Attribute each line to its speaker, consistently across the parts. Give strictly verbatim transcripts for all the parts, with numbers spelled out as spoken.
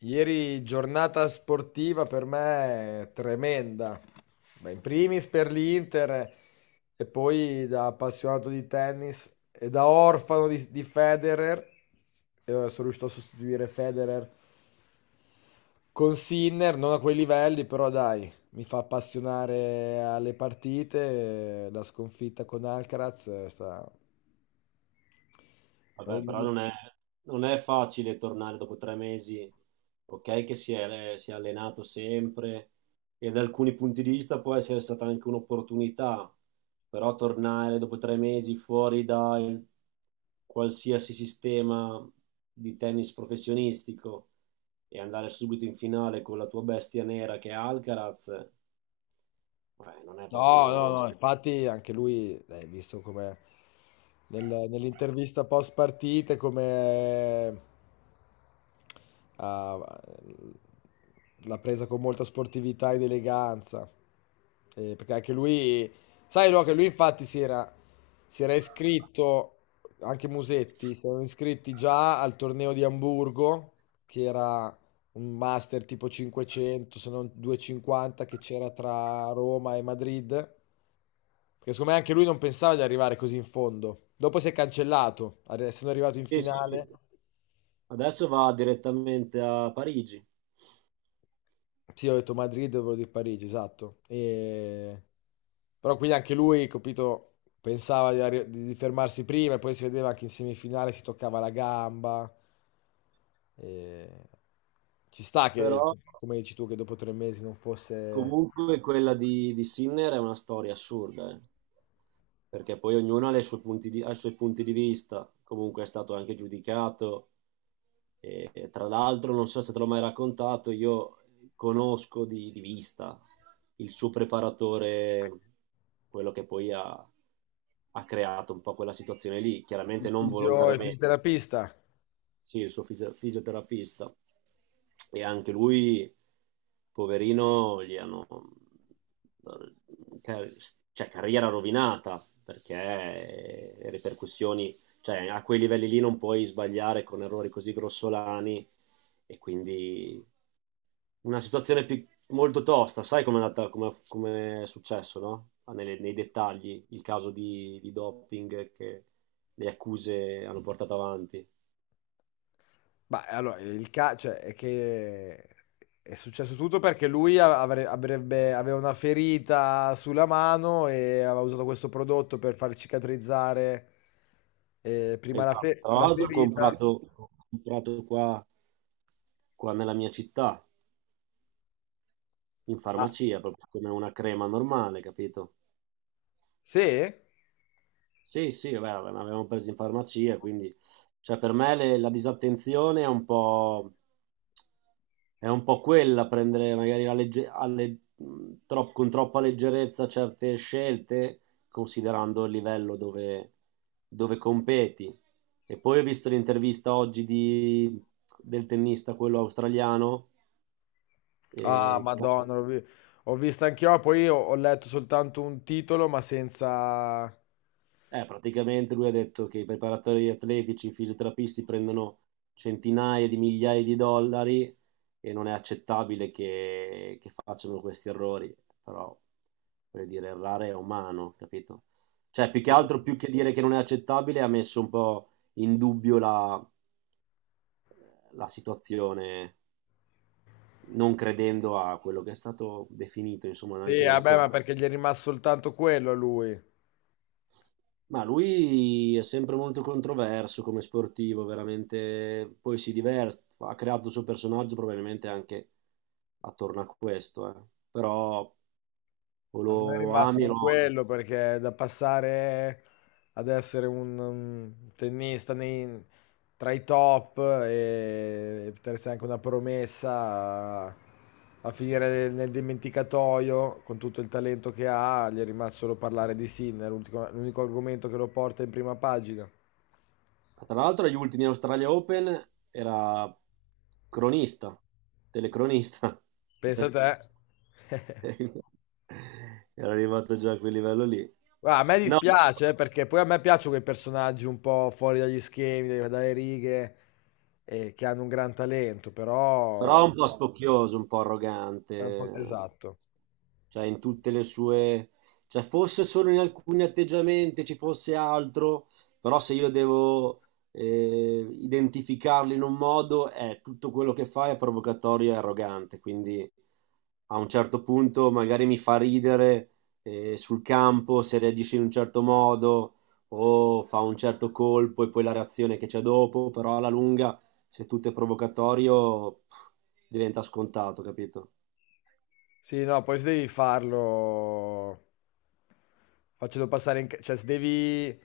Speaker 1: Ieri giornata sportiva per me tremenda. Beh, in primis per l'Inter e poi da appassionato di tennis e da orfano di, di Federer. Eh, sono riuscito a sostituire Federer con Sinner, non a quei livelli, però dai, mi fa appassionare alle partite. eh, La sconfitta con Alcaraz è sta-
Speaker 2: Vabbè, però non è, non è facile tornare dopo tre mesi, ok, che si è, si è allenato sempre e da alcuni punti di vista può essere stata anche un'opportunità, però tornare dopo tre mesi fuori da qualsiasi sistema di tennis professionistico e andare subito in finale con la tua bestia nera che è Alcaraz, beh, non è proprio
Speaker 1: No, no,
Speaker 2: con...
Speaker 1: no,
Speaker 2: Sì,
Speaker 1: infatti anche lui, eh, visto come nel- nell'intervista post partita, come ha- l'ha presa con molta sportività ed eleganza. Eh, perché anche lui, sai, no, che lui infatti si era, si era iscritto, anche Musetti, si erano iscritti già al torneo di Amburgo, che era un master tipo cinquecento, se non duecentocinquanta che c'era tra Roma e Madrid, perché secondo me anche lui non pensava di arrivare così in fondo. Dopo si è cancellato, arri- essendo arrivato in
Speaker 2: sì,
Speaker 1: finale,
Speaker 2: sì. Adesso va direttamente a Parigi,
Speaker 1: sì, ho detto Madrid, volevo dire Parigi, esatto. E... Però quindi anche lui, capito, pensava di, arri- di- di fermarsi prima e poi si vedeva anche in semifinale si toccava la gamba. E... Ci sta che,
Speaker 2: però...
Speaker 1: come dici tu, che dopo tre mesi non fosse.
Speaker 2: Comunque quella di, di Sinner è una storia assurda, eh, perché poi ognuno ha, le sue punti di- ha i suoi punti di vista, comunque è stato anche giudicato. E, e tra l'altro, non so se te l'ho mai raccontato, io conosco di, di vista il suo preparatore, quello che poi ha, ha creato un po' quella situazione lì,
Speaker 1: Il
Speaker 2: chiaramente non
Speaker 1: fisio, il
Speaker 2: volontariamente.
Speaker 1: fisioterapista.
Speaker 2: Sì, il suo fisi- fisioterapista. E anche lui, poverino, gli hanno... car- cioè, carriera rovinata, perché le ripercussioni... Cioè, a quei livelli lì non puoi sbagliare con errori così grossolani e quindi una situazione più- molto tosta. Sai com'è andata, com'è, com'è successo, no? Ah, Nelle- nei dettagli, il caso di, di doping che le accuse hanno portato avanti.
Speaker 1: Ma allora, il ca- cioè, è che è successo tutto perché lui a- avre- avrebbe, aveva una ferita sulla mano e aveva usato questo prodotto per far cicatrizzare eh, prima la,
Speaker 2: Esatto,
Speaker 1: fe-
Speaker 2: tra
Speaker 1: la
Speaker 2: l'altro ho
Speaker 1: ferita.
Speaker 2: comprato, ho comprato qua, qua nella mia città, in
Speaker 1: Ah,
Speaker 2: farmacia, proprio come una crema normale, capito?
Speaker 1: sì?
Speaker 2: Sì, sì, vabbè, vabbè, ne avevamo presi in farmacia, quindi cioè, per me le- la disattenzione è un po', è un po' quella, prendere magari la legge- alle- mh, tro- con troppa leggerezza certe scelte, considerando il livello dove, dove competi. E poi ho visto l'intervista oggi di- del tennista, quello australiano.
Speaker 1: Ah,
Speaker 2: E
Speaker 1: Madonna, l'ho vi- ho visto anch'io, poi ho, ho letto soltanto un titolo, ma senza.
Speaker 2: Eh, praticamente lui ha detto che i preparatori atletici, i fisioterapisti prendono centinaia di migliaia di dollari e non è accettabile che, che facciano questi errori, però voglio dire, errare è umano, capito? Cioè, più che altro, più che dire che non è accettabile, ha messo un po' in dubbio la, la situazione, non credendo a quello che è stato definito, insomma,
Speaker 1: Sì,
Speaker 2: anche dalla
Speaker 1: vabbè, ma
Speaker 2: Corte.
Speaker 1: perché gli è rimasto soltanto quello a lui.
Speaker 2: Ma lui è sempre molto controverso come sportivo, veramente. Poi si diverte, ha creato il suo personaggio probabilmente anche attorno a questo, eh. Però o
Speaker 1: A
Speaker 2: lo
Speaker 1: me è
Speaker 2: ami o
Speaker 1: rimasto
Speaker 2: lo odi.
Speaker 1: quello perché da passare ad essere un, um, tennista nei- tra i top e, e poter essere anche una promessa a, a finire nel, nel dimenticatoio con tutto il talento che ha, gli è rimasto solo parlare di Sinner, l'ultimo- l'unico argomento che lo porta in prima pagina.
Speaker 2: Tra l'altro agli ultimi Australia Open era cronista, telecronista.
Speaker 1: Pensa a te.
Speaker 2: Era arrivato già a quel livello lì.
Speaker 1: Guarda, a me
Speaker 2: No,
Speaker 1: dispiace eh, perché poi a me piacciono quei personaggi un po' fuori dagli schemi, dai- dalle righe, eh, che hanno un gran talento, però
Speaker 2: però un po' spocchioso, un po'
Speaker 1: è un po'
Speaker 2: arrogante.
Speaker 1: esatto.
Speaker 2: Cioè in tutte le sue, cioè forse solo in alcuni atteggiamenti ci fosse altro, però se io devo eh, identificarli in un modo, è tutto quello che fa è provocatorio e arrogante, quindi a un certo punto magari mi fa ridere, eh, sul campo se reagisce in un certo modo o fa un certo colpo e poi la reazione che c'è dopo, però alla lunga se tutto è provocatorio pff, diventa scontato, capito?
Speaker 1: Sì, no, poi se devi farlo facendo passare in... ca- cioè se devi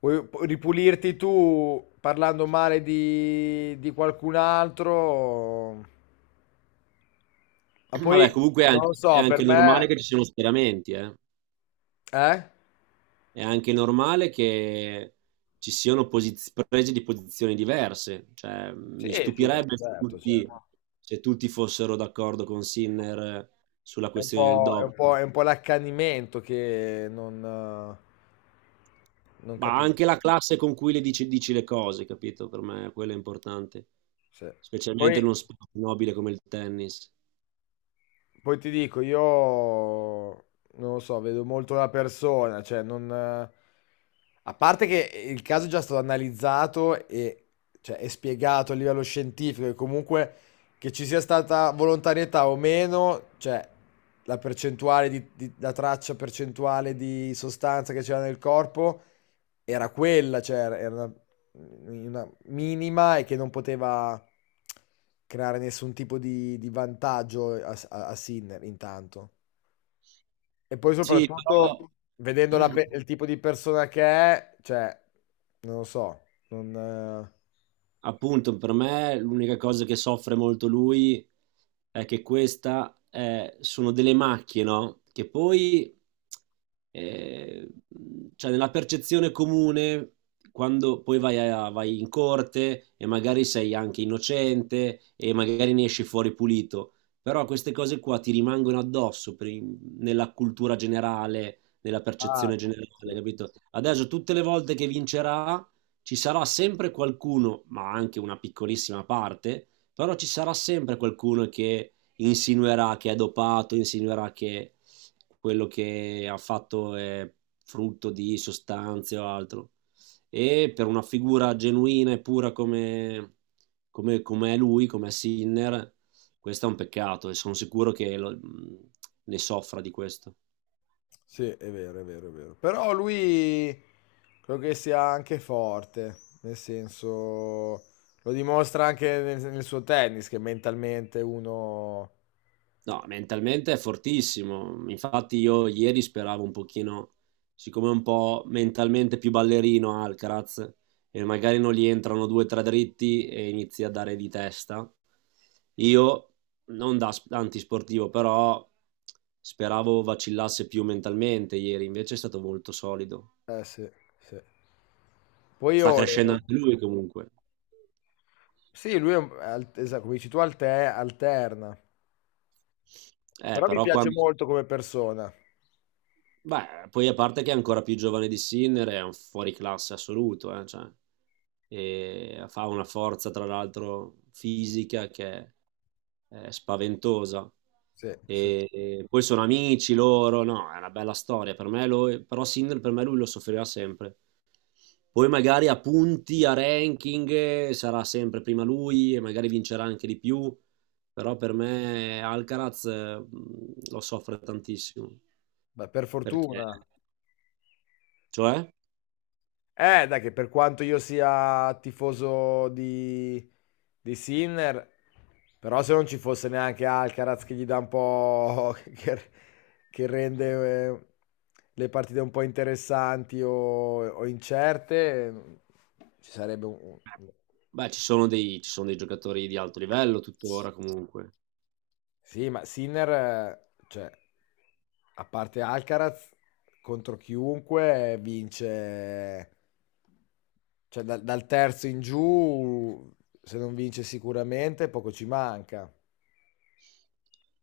Speaker 1: vuoi ripulirti tu parlando male di, di qualcun altro, ma
Speaker 2: Vabbè,
Speaker 1: poi
Speaker 2: comunque è
Speaker 1: non
Speaker 2: anche,
Speaker 1: lo
Speaker 2: è
Speaker 1: so, per
Speaker 2: anche
Speaker 1: me.
Speaker 2: normale che ci siano schieramenti, eh.
Speaker 1: Eh?
Speaker 2: È anche normale che ci siano posiz- prese di posizioni diverse. Cioè,
Speaker 1: Sì,
Speaker 2: mi
Speaker 1: sì, no,
Speaker 2: stupirebbe se
Speaker 1: certo,
Speaker 2: tutti,
Speaker 1: certo.
Speaker 2: se tutti fossero d'accordo con Sinner sulla
Speaker 1: È un
Speaker 2: questione del
Speaker 1: po', è un
Speaker 2: doping.
Speaker 1: po', è un po' l'accanimento che non, eh, non
Speaker 2: Ma
Speaker 1: capisco.
Speaker 2: anche la classe con cui le dici, dici le cose, capito? Per me quello è importante.
Speaker 1: Sì.
Speaker 2: Specialmente
Speaker 1: Poi,
Speaker 2: in uno sport nobile come il tennis.
Speaker 1: poi ti dico, io non lo so, vedo molto la persona, cioè non... eh, a parte che il caso è già stato analizzato e cioè, è spiegato a livello scientifico e comunque che ci sia stata volontarietà o meno, cioè la percentuale di, di- la traccia percentuale di sostanza che c'era nel corpo era quella, cioè era era una, una minima e che non poteva creare nessun tipo di, di vantaggio a, a- a Sinner intanto. E poi
Speaker 2: Sì, però...
Speaker 1: soprattutto, vedendo la pe- il tipo di persona che è, cioè, non lo so. Non... eh,
Speaker 2: Appunto, per me l'unica cosa che soffre molto lui è che questa è- sono delle macchie, no? Che poi, eh, cioè nella percezione comune, quando poi vai, a- vai in corte e magari sei anche innocente e magari ne esci fuori pulito, però queste cose qua ti rimangono addosso per- nella cultura generale, nella
Speaker 1: Ah,
Speaker 2: percezione
Speaker 1: sì.
Speaker 2: generale, capito? Adesso tutte le volte che vincerà ci sarà sempre qualcuno, ma anche una piccolissima parte, però ci sarà sempre qualcuno che insinuerà che è dopato, insinuerà che quello che ha fatto è frutto di sostanze o altro. E per una figura genuina e pura come, come, come è lui, come è Sinner, questo è un peccato e sono sicuro che lo- ne soffra di questo.
Speaker 1: Sì, è vero, è vero, è vero. Però lui credo che sia anche forte, nel senso. Lo dimostra anche nel, nel suo tennis, che mentalmente uno.
Speaker 2: No, mentalmente è fortissimo. Infatti io ieri speravo un pochino, siccome è un po' mentalmente più ballerino Alcaraz, e magari non gli entrano due o tre dritti e inizia a dare di testa. Io, non da sp- antisportivo, però speravo vacillasse più mentalmente ieri, invece è stato molto solido.
Speaker 1: Eh sì, sì. Poi
Speaker 2: Sta
Speaker 1: io.
Speaker 2: crescendo
Speaker 1: eh,
Speaker 2: anche lui comunque.
Speaker 1: Sì, lui è un- al- esatto, come dici tu, alte- alterna.
Speaker 2: Eh,
Speaker 1: Però mi
Speaker 2: però
Speaker 1: piace
Speaker 2: quando...
Speaker 1: molto come persona.
Speaker 2: Beh, poi a parte che è ancora più giovane di Sinner, è un fuoriclasse assoluto, eh, cioè, e fa una forza, tra l'altro, fisica che è, è spaventosa.
Speaker 1: Sì, sì.
Speaker 2: E, e poi sono amici loro, no, è una bella storia. Per me lui- però Sinner per me lui lo soffrirà sempre. Poi magari a punti, a ranking, eh, sarà sempre prima lui e magari vincerà anche di più, però per me Alcaraz, eh, lo soffre tantissimo.
Speaker 1: Beh, per
Speaker 2: Perché?
Speaker 1: fortuna.
Speaker 2: Cioè?
Speaker 1: Eh, dai, che per quanto io sia tifoso di, di Sinner, però se non ci fosse neanche Alcaraz che gli dà un po' che, che rende eh, le partite un po' interessanti o, o incerte, ci sarebbe un... un-
Speaker 2: Beh, ci sono dei ci sono dei giocatori di alto livello tuttora comunque.
Speaker 1: Sì, ma Sinner, eh, cioè, a parte Alcaraz, contro chiunque vince, cioè dal, dal terzo in giù, se non vince sicuramente, poco ci manca.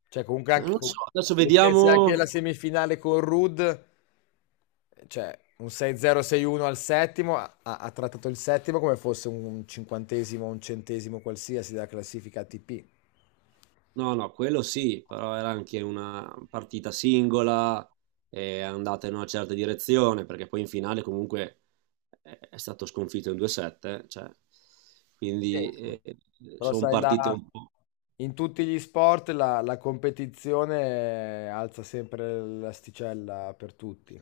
Speaker 1: Cioè, comunque
Speaker 2: Eh, Non
Speaker 1: anche
Speaker 2: lo
Speaker 1: con-
Speaker 2: so, adesso
Speaker 1: se pensi anche
Speaker 2: vediamo.
Speaker 1: alla semifinale con Ruud, cioè un sei a zero, sei a uno al settimo, ha, ha trattato il settimo come fosse un cinquantesimo, un centesimo qualsiasi della classifica A T P.
Speaker 2: No, no, quello sì, però era anche una partita singola, è andata in una certa direzione, perché poi in finale comunque è è stato sconfitto in due sette, cioè
Speaker 1: Sì,
Speaker 2: quindi,
Speaker 1: sì.
Speaker 2: ehm,
Speaker 1: Però
Speaker 2: son
Speaker 1: sai,
Speaker 2: partite
Speaker 1: la-
Speaker 2: un po'
Speaker 1: in tutti gli sport la, la competizione alza sempre l'asticella per tutti.